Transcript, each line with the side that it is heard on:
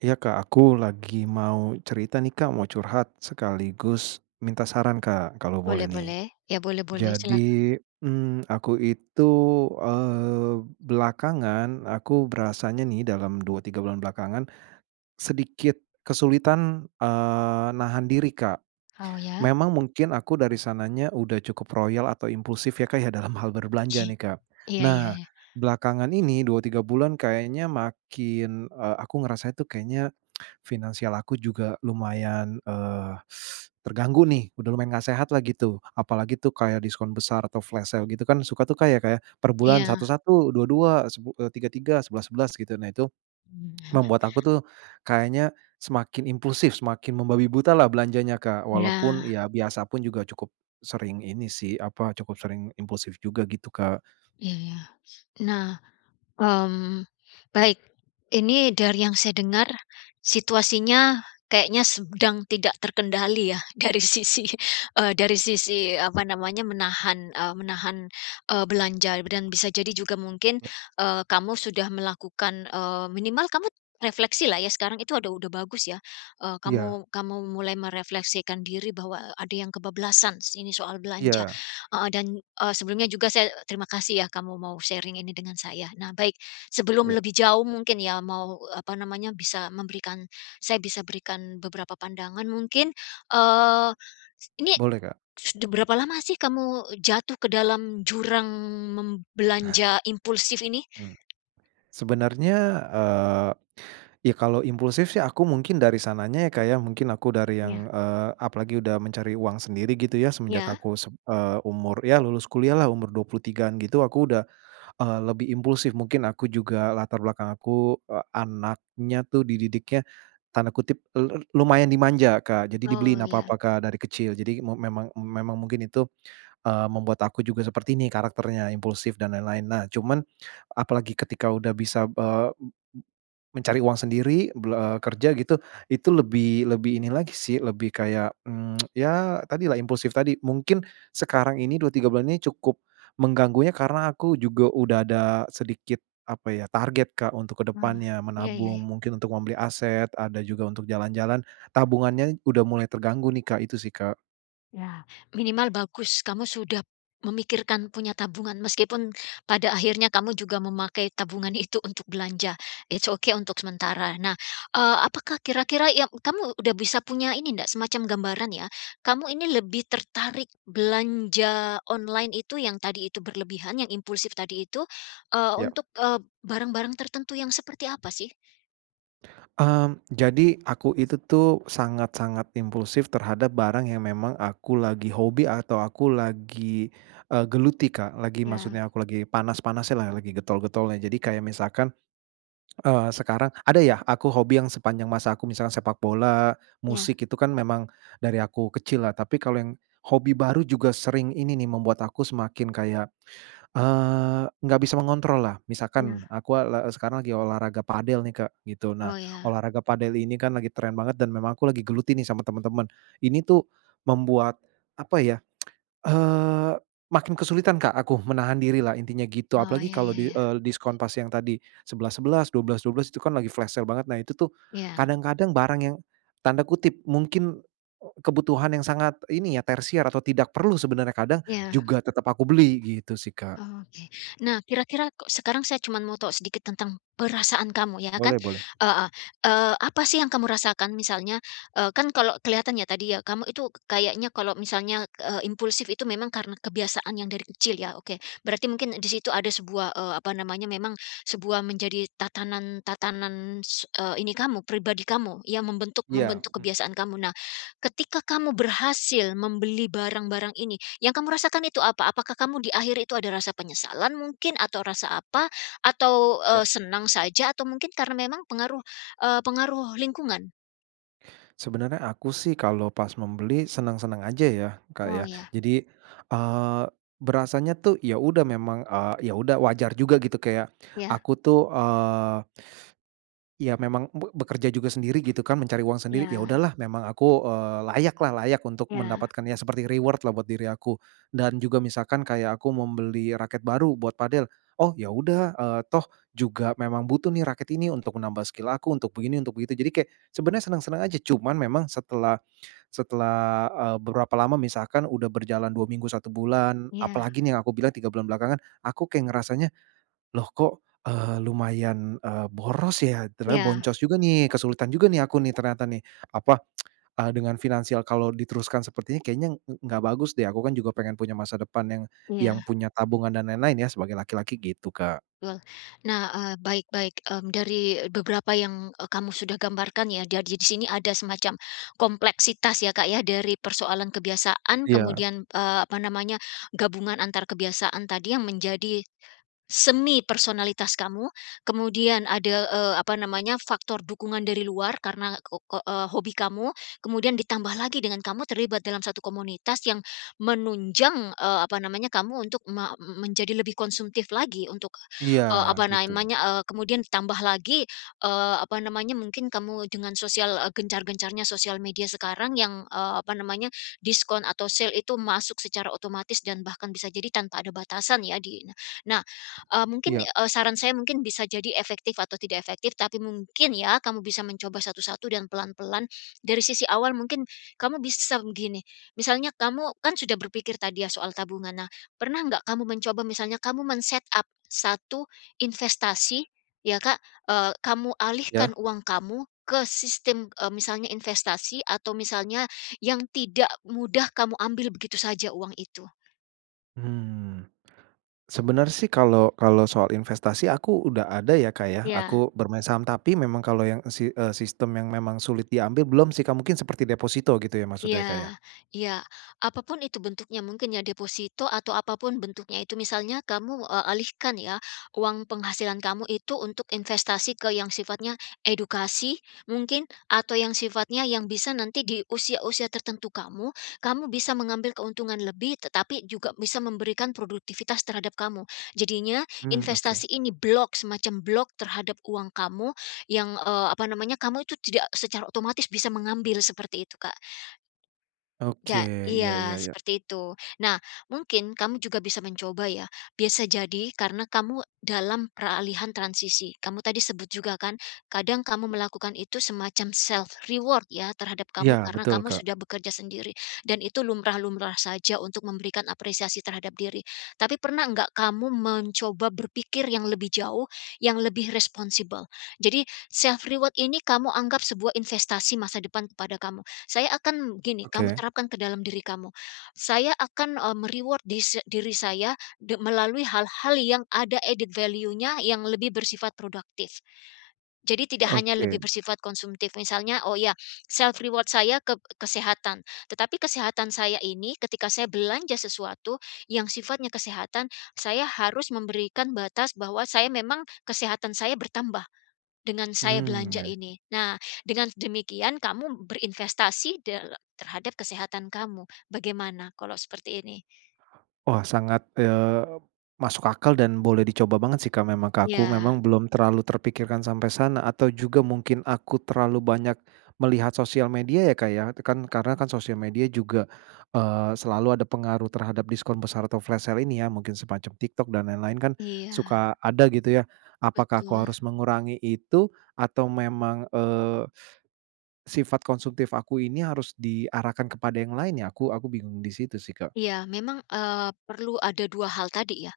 right: Iya Kak, aku lagi mau cerita nih Kak, mau curhat sekaligus minta saran Kak kalau boleh
left: Boleh
right: nih.
left: boleh, ya boleh boleh, silakan.
right: Jadi, mmm, aku itu, eee, belakangan aku berasanya nih dalam 2, 3 bulan belakangan sedikit kesulitan, eee, nahan diri Kak.
left: Oh ya.
right: Memang mungkin aku dari sananya udah cukup royal atau impulsif ya Kak ya dalam hal berbelanja nih Kak.
left: Iya iya,
right: Nah
left: ya.
right: belakangan ini 2, 3 bulan kayaknya makin, eee, aku ngerasanya tuh kayaknya finansial aku juga lumayan, eee, terganggu nih udah lumayan nggak sehatlah gitu. Apalagi tuh kayak diskon besar atau flash sale gitu kan suka tuh Kak, ya Kak ya, per bulan satu
left: Iya.
right: satu, 2.2, sebu eee, 3.3, 11.11 gitu. Nah itu membuat aku tuh kayaknya semakin impulsif semakin membabi butalah belanjanya Kak walaupun
left: Iya.
right: ya biasa pun juga cukup sering ini sih, apa, cukup sering impulsif juga gitu Kak.
left: Iya. Nah. Mmm, baik. Ini dari yang saya dengar situasinya kayaknya sedang tidak terkendali ya, dari sisi eee, dari sisi apa namanya menahan, eee menahan, eee belanja dan bisa jadi juga mungkin,
right: Iya.
left: eee, kamu sudah melakukan eee, minimal kamu refleksilah ya sekarang itu ada udah bagus ya. Eee,
right: Iya.
left: kamu kamu mulai merefleksikan diri bahwa, eee, ada yang kebablasan sini soal belanja.
right: Iya.
left: Heeh dan, eee, sebelumnya juga saya terima kasih ya kamu mau sharing ini dengan saya. Nah baik sebelum
right: Ya.
left: lebih jauh mungkin ya, mau, eee apa namanya, bisa memberikan saya bisa berikan beberapa pandangan mungkin, eee, ini
right: Boleh Kak.
left: sudah berapa lama sih kamu jatuh ke dalam jurang, mem belanja impulsif ini?
right: Hmm. Sebenarnya, eee, ya kalau impulsif sih aku mungkin dari sananya ya Kak ya mungkin aku dari
left: Iya.
right: yang eee, apalagi udah mencari uang sendiri gitu ya semenjak
left: Iya.
right: aku sem eee, umur ya lulus kuliahlah umur 23-an gitu aku udah, eee, lebih impulsif mungkin aku juga latar belakang aku, eee, anaknya tuh dididiknya tanda kutip lu lumayan "dimanja" Kak, jadi dibeliin
left: Oh, iya.
right: apa-apa Kak dari kecil. Jadi me memang memang mungkin itu, eee, membuat aku juga seperti ini karakternya impulsif dan lain-lain. Nah cuman apalagi ketika udah bisa, eee, m m mencari uang sendiri, bela kerja gitu, itu lebih lebih ini lagi sih lebih kayak, mmm, ya tadilah impulsif tadi mungkin sekarang ini 2, 3 bulan ini cukup mengganggunya karena aku juga udah ada sedikit apa ya target Kak untuk ke
left: Ah,
right: depannya.
left: iya iya,
right: Menabung
left: ya.
right: mungkin untuk membeli aset, ada juga untuk jalan-jalan, tabungannya udah mulai terganggu nih Kak, itu sih Kak.
left: Ya. Minimal bagus kamu sudah memikirkan punya tabungan meskipun pada akhirnya kamu juga memakai tabungan itu untuk belanja. It's ok untuk sementara. Nah, eee, apakah kira-kira yang kamu sudah bisa punya ini ndak semacam gambaran ya, kamu ini lebih tertarik belanja online itu yang tadi itu berlebihan, yang impulsif tadi itu, eee,
right: Ya.
left: untuk eee barang-barang tertentu yang seperti apa sih?
right: Mmm, jadi aku itu tuh sangat-sangat impulsif terhadap barang yang memang aku lagi hobi atau aku lagi, eee geluti Kak, lagi
left: Iya.
right: maksudnya aku lagi panas-panasnyalah, lagi getol-getolnya. Jadi kayak misalkan, eee, sekarang ada ya aku hobi yang sepanjang masa aku misalnya sepak bola,
left: Iya.
right: musik itu kan memang dari aku kecillah, tapi kalau yang hobi baru juga sering ini nih membuat aku semakin kayak, eee, nggak bisa mengontrollah,
left: Iya.
right: misalkan aku, eee, la sekarang lagi olahraga padel nih Kak gitu, nah
left: Oh ya.
right: olahraga padel ini kan lagi tren banget dan memang aku lagi geluti nih sama teman-teman, ini tuh membuat apa ya, eee, makin kesulitan Kak aku menahan dirilah intinya gitu.
left: Oh,
right: Apalagi
left: iya
right: kalau
left: iya
right: di
left: iya.
right: eee, diskon pas yang tadi 11.11, 12.12, itu kan lagi flash sale banget, nah itu tuh
left: Iya.
right: kadang-kadang barang yang tanda kutip mungkin, eee, kebutuhan yang sangat ini ya, "tersier" atau tidak perlu sebenarnya kadang
left: Iya.
right: juga tetap aku beli gitu sih Kak.
left: Oke. Nah, kira-kira kok sekarang saya cuman mau tahu sedikit tentang perasaan kamu, ya kan,
right: Boleh boleh.
left: heeh. Eee, apa sih yang kamu rasakan? Misalnya, eee, kan kalau kelihatan ya tadi ya, kamu itu ka kayaknya kalau misalnya, eee, impulsif itu memang karena kebiasaan yang dari kecil, ya? Oke. Berarti mungkin di situ ada sebuah, eee, apa namanya, memang, sebuah menjadi tatanan-tatanan, eee ini kamu, pribadi kamu yang membentuk
right: Iya,
left: membentuk
right: mmm.
left: kebiasaan kamu. Nah, ketika kamu berhasil membeli barang-barang ini, yang kamu rasakan itu apa? Apakah kamu di akhir itu ada rasa penyesalan mungkin? Atau rasa apa? Atau,
right: Iya.
left: eee, senang saja? Atau mungkin karena memang pengaruh, eee, pengaruh lingkungan?
right: Sebenarnya aku sih kalau pas membeli senang-senang aja ya Kak
left: Oh
right: ya.
left: iya.
right: Jadi, eee, berasanya tuh ya udah memang, eee, ya udah wajar juga gitu kayak
left: Ya.
right: aku tuh, eee, iya memang be bekerja juga sendiri gitu kan, mencari uang sendiri, ya
left: Iya.
right: udahlah memang aku, eee, layakla, layak untuk
left: Ya.
right: mendapatkan ya seperti reward-lah buat diri aku. Dan juga misalkan kayak aku membeli raket baru buat padel, "Oh ya udah, eee, toh juga memang butuh nih raket ini untuk menambah skill aku untuk begini, untuk begitu." Jadi kayak sebenarnya senang-senang aja, cuman memang setelah setelah, eee, beberapa lama misalkan udah berjalan 2 minggu, 1 bulan
left: Iya.
right: apalagi nih yang aku bilang 3 bulan belakangan aku kayak ngerasanya, "Loh kok, eee, lumayan, eee, boros ya, ternyata
left: Iya.
right: boncos juga nih kesulitan juga nih aku nih ternyata nih. Apa, eee, dengan finansial kalau diteruskan seperti ini kayaknya ng nggak bagus deh aku kan juga pengen punya masa depan yang yang
left: Iya.
right: punya tabungan dan lain-lain ya sebagai laki-laki." Gitu Kak.
left: Betul. Nah, eee, baik baik. Mmm, dari beberapa yang, eee, kamu sudah gambarkan ya dari sini ada semacam kompleksitas ya Kak ya dari persoalan kebiasaan,
right: Iya.
left: kemudian, eee, apa namanya, gabungan antar kebiasaan tadi yang menjadi semi personalitas kamu, kemudian ada, eee, apa namanya, faktor dukungan dari luar karena ke ko eee, hobi kamu, kemudian ditambah lagi dengan kamu terlibat dalam 1 komunitas yang menunjang, eee, apa namanya, kamu untuk me menjadi lebih konsumtif lagi untuk,
right: Iya
left: eee, apa
right: gitu.
left: namanya, eee, kemudian ditambah lagi, eee, apa namanya, mungkin kamu dengan sosial, eee, gencar-gencarnya sosial media sekarang yang, eee, apa namanya, diskon atau sale itu masuk secara otomatis dan bahkan bisa jadi tanpa ada batasan ya di ini. Nah, eee, mungkin,
right: Iya.
left: eee, saran saya mungkin bisa jadi efektif atau tidak efektif tapi mungkin ya, kamu bisa mencoba satu-satu dan pelan-pelan, dari sisi awal mungkin kamu bisa begini, misalnya kamu kan sudah berpikir tadi ya soal tabungan, nah pernah nggak kamu mencoba misalnya kamu men-set up satu investasi ya Kak, eee, kamu alihkan
right: Ya.
left: uang kamu ke sistem, eee, misalnya investasi atau misalnya yang tidak mudah kamu ambil begitu saja uang itu.
right: Mmm, sebenarnya sih kalau kalau soal investasi aku udah ada ya Kak ya,
left: Iya.
right: aku bermain saham, tapi memang kalau yang, eee, si eee, sistem yang memang sulit diambil belum sih Kak, mungkin seperti deposito gitu ya maksudnya ya Kak ya?
left: Iya iya. Apa pun itu bentuknya mungkin ya deposito atau apa pun bentuknya itu misalnya kamu, eee, alihkan ya, uang penghasilan kamu itu untuk investasi ke yang sifatnya edukasi mungkin atau yang sifatnya yang bisa nanti di usia-usia tertentu kamu, kamu bisa mengambil keuntungan lebih tetapi juga bisa memberikan produktivitas terhadap kamu. Jadinya
right: Mmm, oke.
left: investasi ini block, semacam block terhadap uang kamu yang, eee, apa namanya kamu itu tidak secara otomatis bisa mengambil seperti itu Kak.
right: Oke,
left: Ja
right: iya iya
left: iya
right: iya.
left: seperti itu. Nah mungkin kamu juga bisa mencoba ya, biasa jadi karena kamu dalam peralihan transisi. Kamu tadi sebut juga kan kadang kamu melakukan itu semacam self reward ya, terhadap
right: Iya
left: kamu karena
right: betul
left: kamu
right: Kak.
left: sudah bekerja sendiri dan itu lumrah-lumrah saja untuk memberikan apresiasi terhadap diri. Tapi pernah enggak kamu mencoba berpikir yang lebih jauh, yang lebih responsible? Jadi self reward ini kamu anggap sebuah investasi masa depan kepada kamu. Saya akan gini, kamu
right: Oke.
left: terapkan ke dalam diri kamu, "Saya akan eee me-reward dise diri saya, de melalui hal-hal yang ada added value-nya, yang lebih bersifat produktif, jadi tidak hanya lebih
right: Oke.
left: bersifat konsumtif misalnya, oh ya self reward saya ke kesehatan, tetapi kesehatan saya ini ketika saya belanja sesuatu yang sifatnya kesehatan, saya harus memberikan batas bahwa saya memang kesehatan saya bertambah dengan saya
right: Hmm,
left: belanja
right: ya.
left: ini." Nah, dengan demikian kamu berinvestasi dala terhadap kesehatan kamu. Bagaimana kalau seperti ini?
right: Wah sangat, eee, masuk akal dan boleh dicoba banget sih Kak memang ke aku
left: Iya.
right: memang belum terlalu terpikirkan sampai sana, atau juga mungkin aku terlalu banyak melihat sosial media ya Kak ya, kan karena kan sosial media juga, eee, selalu ada pengaruh terhadap diskon besar atau flash sale ini ya, mungkin semacam TikTok dan lain-lain kan
left: Iya.
right: suka ada gitu ya, apakah aku
left: Betul.
right: harus mengurangi itu atau memang, eee, sifat konsumtif aku ini harus diarahkan kepada yang lain ya? Aku aku bingung di situ sih Kak.
left: Iya. Memang, eee, perlu ada 2 hal tadi ya.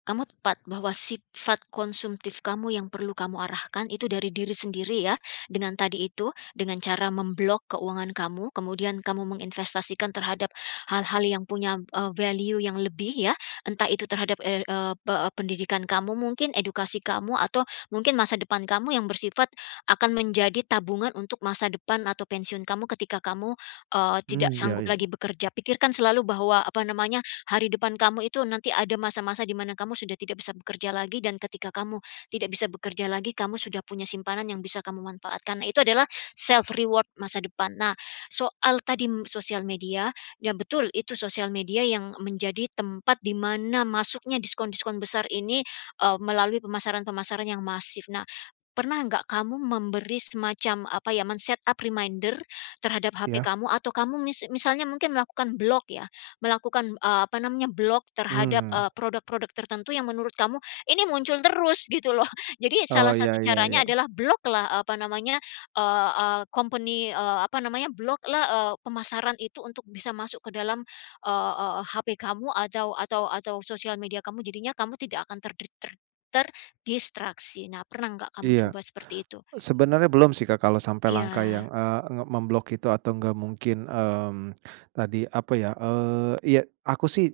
left: Kamu tepat bahwa sifat konsumtif kamu yang perlu kamu arahkan itu dari diri sendiri ya, dengan tadi itu, dengan cara mem-block keuangan kamu, kemudian kamu menginvestasikan terhadap hal-hal yang punya, eee, value yang lebih ya, entah itu terhadap er eee, pe pendidikan kamu mungkin, edukasi kamu atau mungkin masa depan kamu yang bersifat akan menjadi tabungan untuk masa depan atau pensiun kamu ketika kamu, eee, tidak
right: Mmm, iya
left: sanggup
right: iya.
left: lagi bekerja. Pikirkan selalu bahwa apa namanya, hari depan kamu itu nanti ada masa-masa di mana kamu sudah tidak bisa bekerja lagi dan ketika kamu tidak bisa bekerja lagi, kamu sudah punya simpanan yang bisa kamu manfaatkan itu adalah self reward masa depan. Nah soal tadi sosial media ya betul itu sosial media yang menjadi tempat di mana masuknya diskon-diskon besar ini, eee, melalui pemasaran-pemasaran yang masif. Nah pernah nggak kamu memberi semacam apa ya, men-set up reminder terhadap HP
right: Iya.
left: kamu atau kamu mis misalnya mungkin melakukan block ya, melakukan, eee, apa namanya, block terhadap,
right: Mmm.
left: eee, produk-produk tertentu yang menurut kamu ini muncul terus gitu loh. Jadi salah
right: Oh, iya
left: satu
right: iya
left: caranya
right: iya.
left: adalah block-lah, eee, apa namanya, eee eee, company, eee, apa namanya, block-lah, eee, pemasaran itu untuk bisa masuk ke dalam, eee eee, HP kamu atau atau atau sosial media kamu. Jadinya kamu tidak akan terdik ter terdistraksi, nah pernah nggak kamu
right: Iya.
left: coba seperti itu?
right: Sebenarnya belum sih Kak, kalau sampai langkah
left: Iya.
right: yang, eee, nge mem-block itu atau nggak mungkin, mmm, tadi apa ya, eee, iya aku sih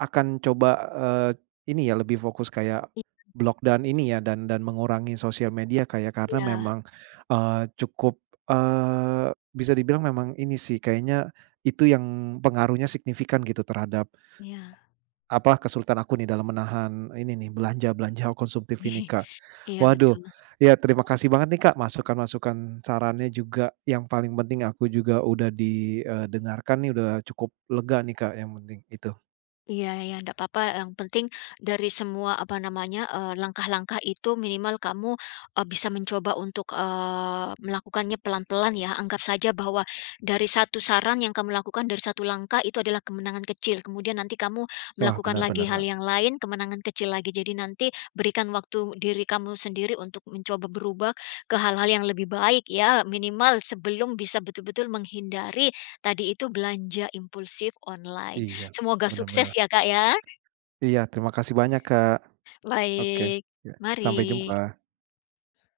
right: akan coba, eee, ini ya lebih fokus kayak
left: Iya.
right: block dan ini ya dan dan mengurangi sosial media Kak ya, karena
left: Iya.
right: memang, eee, cukup, eee, bisa dibilang memang ini sih kayaknya itu yang pengaruhnya signifikan gitu terhadap
left: Iya.
right: apa kesulitan aku nih dalam menahan ini nih belanja-belanja konsumtif ini Kak.
left: Iya,
right: Waduh
left: betul.
right: ya terima kasih banget nih Kak masukan-masukan, sarannya juga yang paling penting aku juga udah di, eee, dengarkan nih udah cukup lega nih Kak yang penting, itu.
left: Iya iya, ndak papa, yang penting dari semua, apa namanya, eee, langkah-langkah itu minimal kamu, eee, bisa mencoba untuk, eee, melakukannya pelan-pelan ya. Anggap saja bahwa dari satu saran yang kamu lakukan, dari satu langkah itu adalah kemenangan kecil, kemudian nanti kamu
right: Wah,
left: melakukan
right: bener bener,
left: lagi hal
right: Kak.
left: yang lain kemenangan kecil lagi. Jadi nanti berikan waktu diri kamu sendiri untuk mencoba berubah ke hal-hal yang lebih baik ya minimal sebelum bisa betul-betul menghindari tadi itu belanja impulsif online.
right: Iya,
left: Semoga
right: bener
left: sukses
right: bener.
left: ya Kak ya!
right: Iya, terima kasih banyak, Kak. Oke.
left: Baik.
right: Ya. Sampai
left: Mari.
right: jumpa.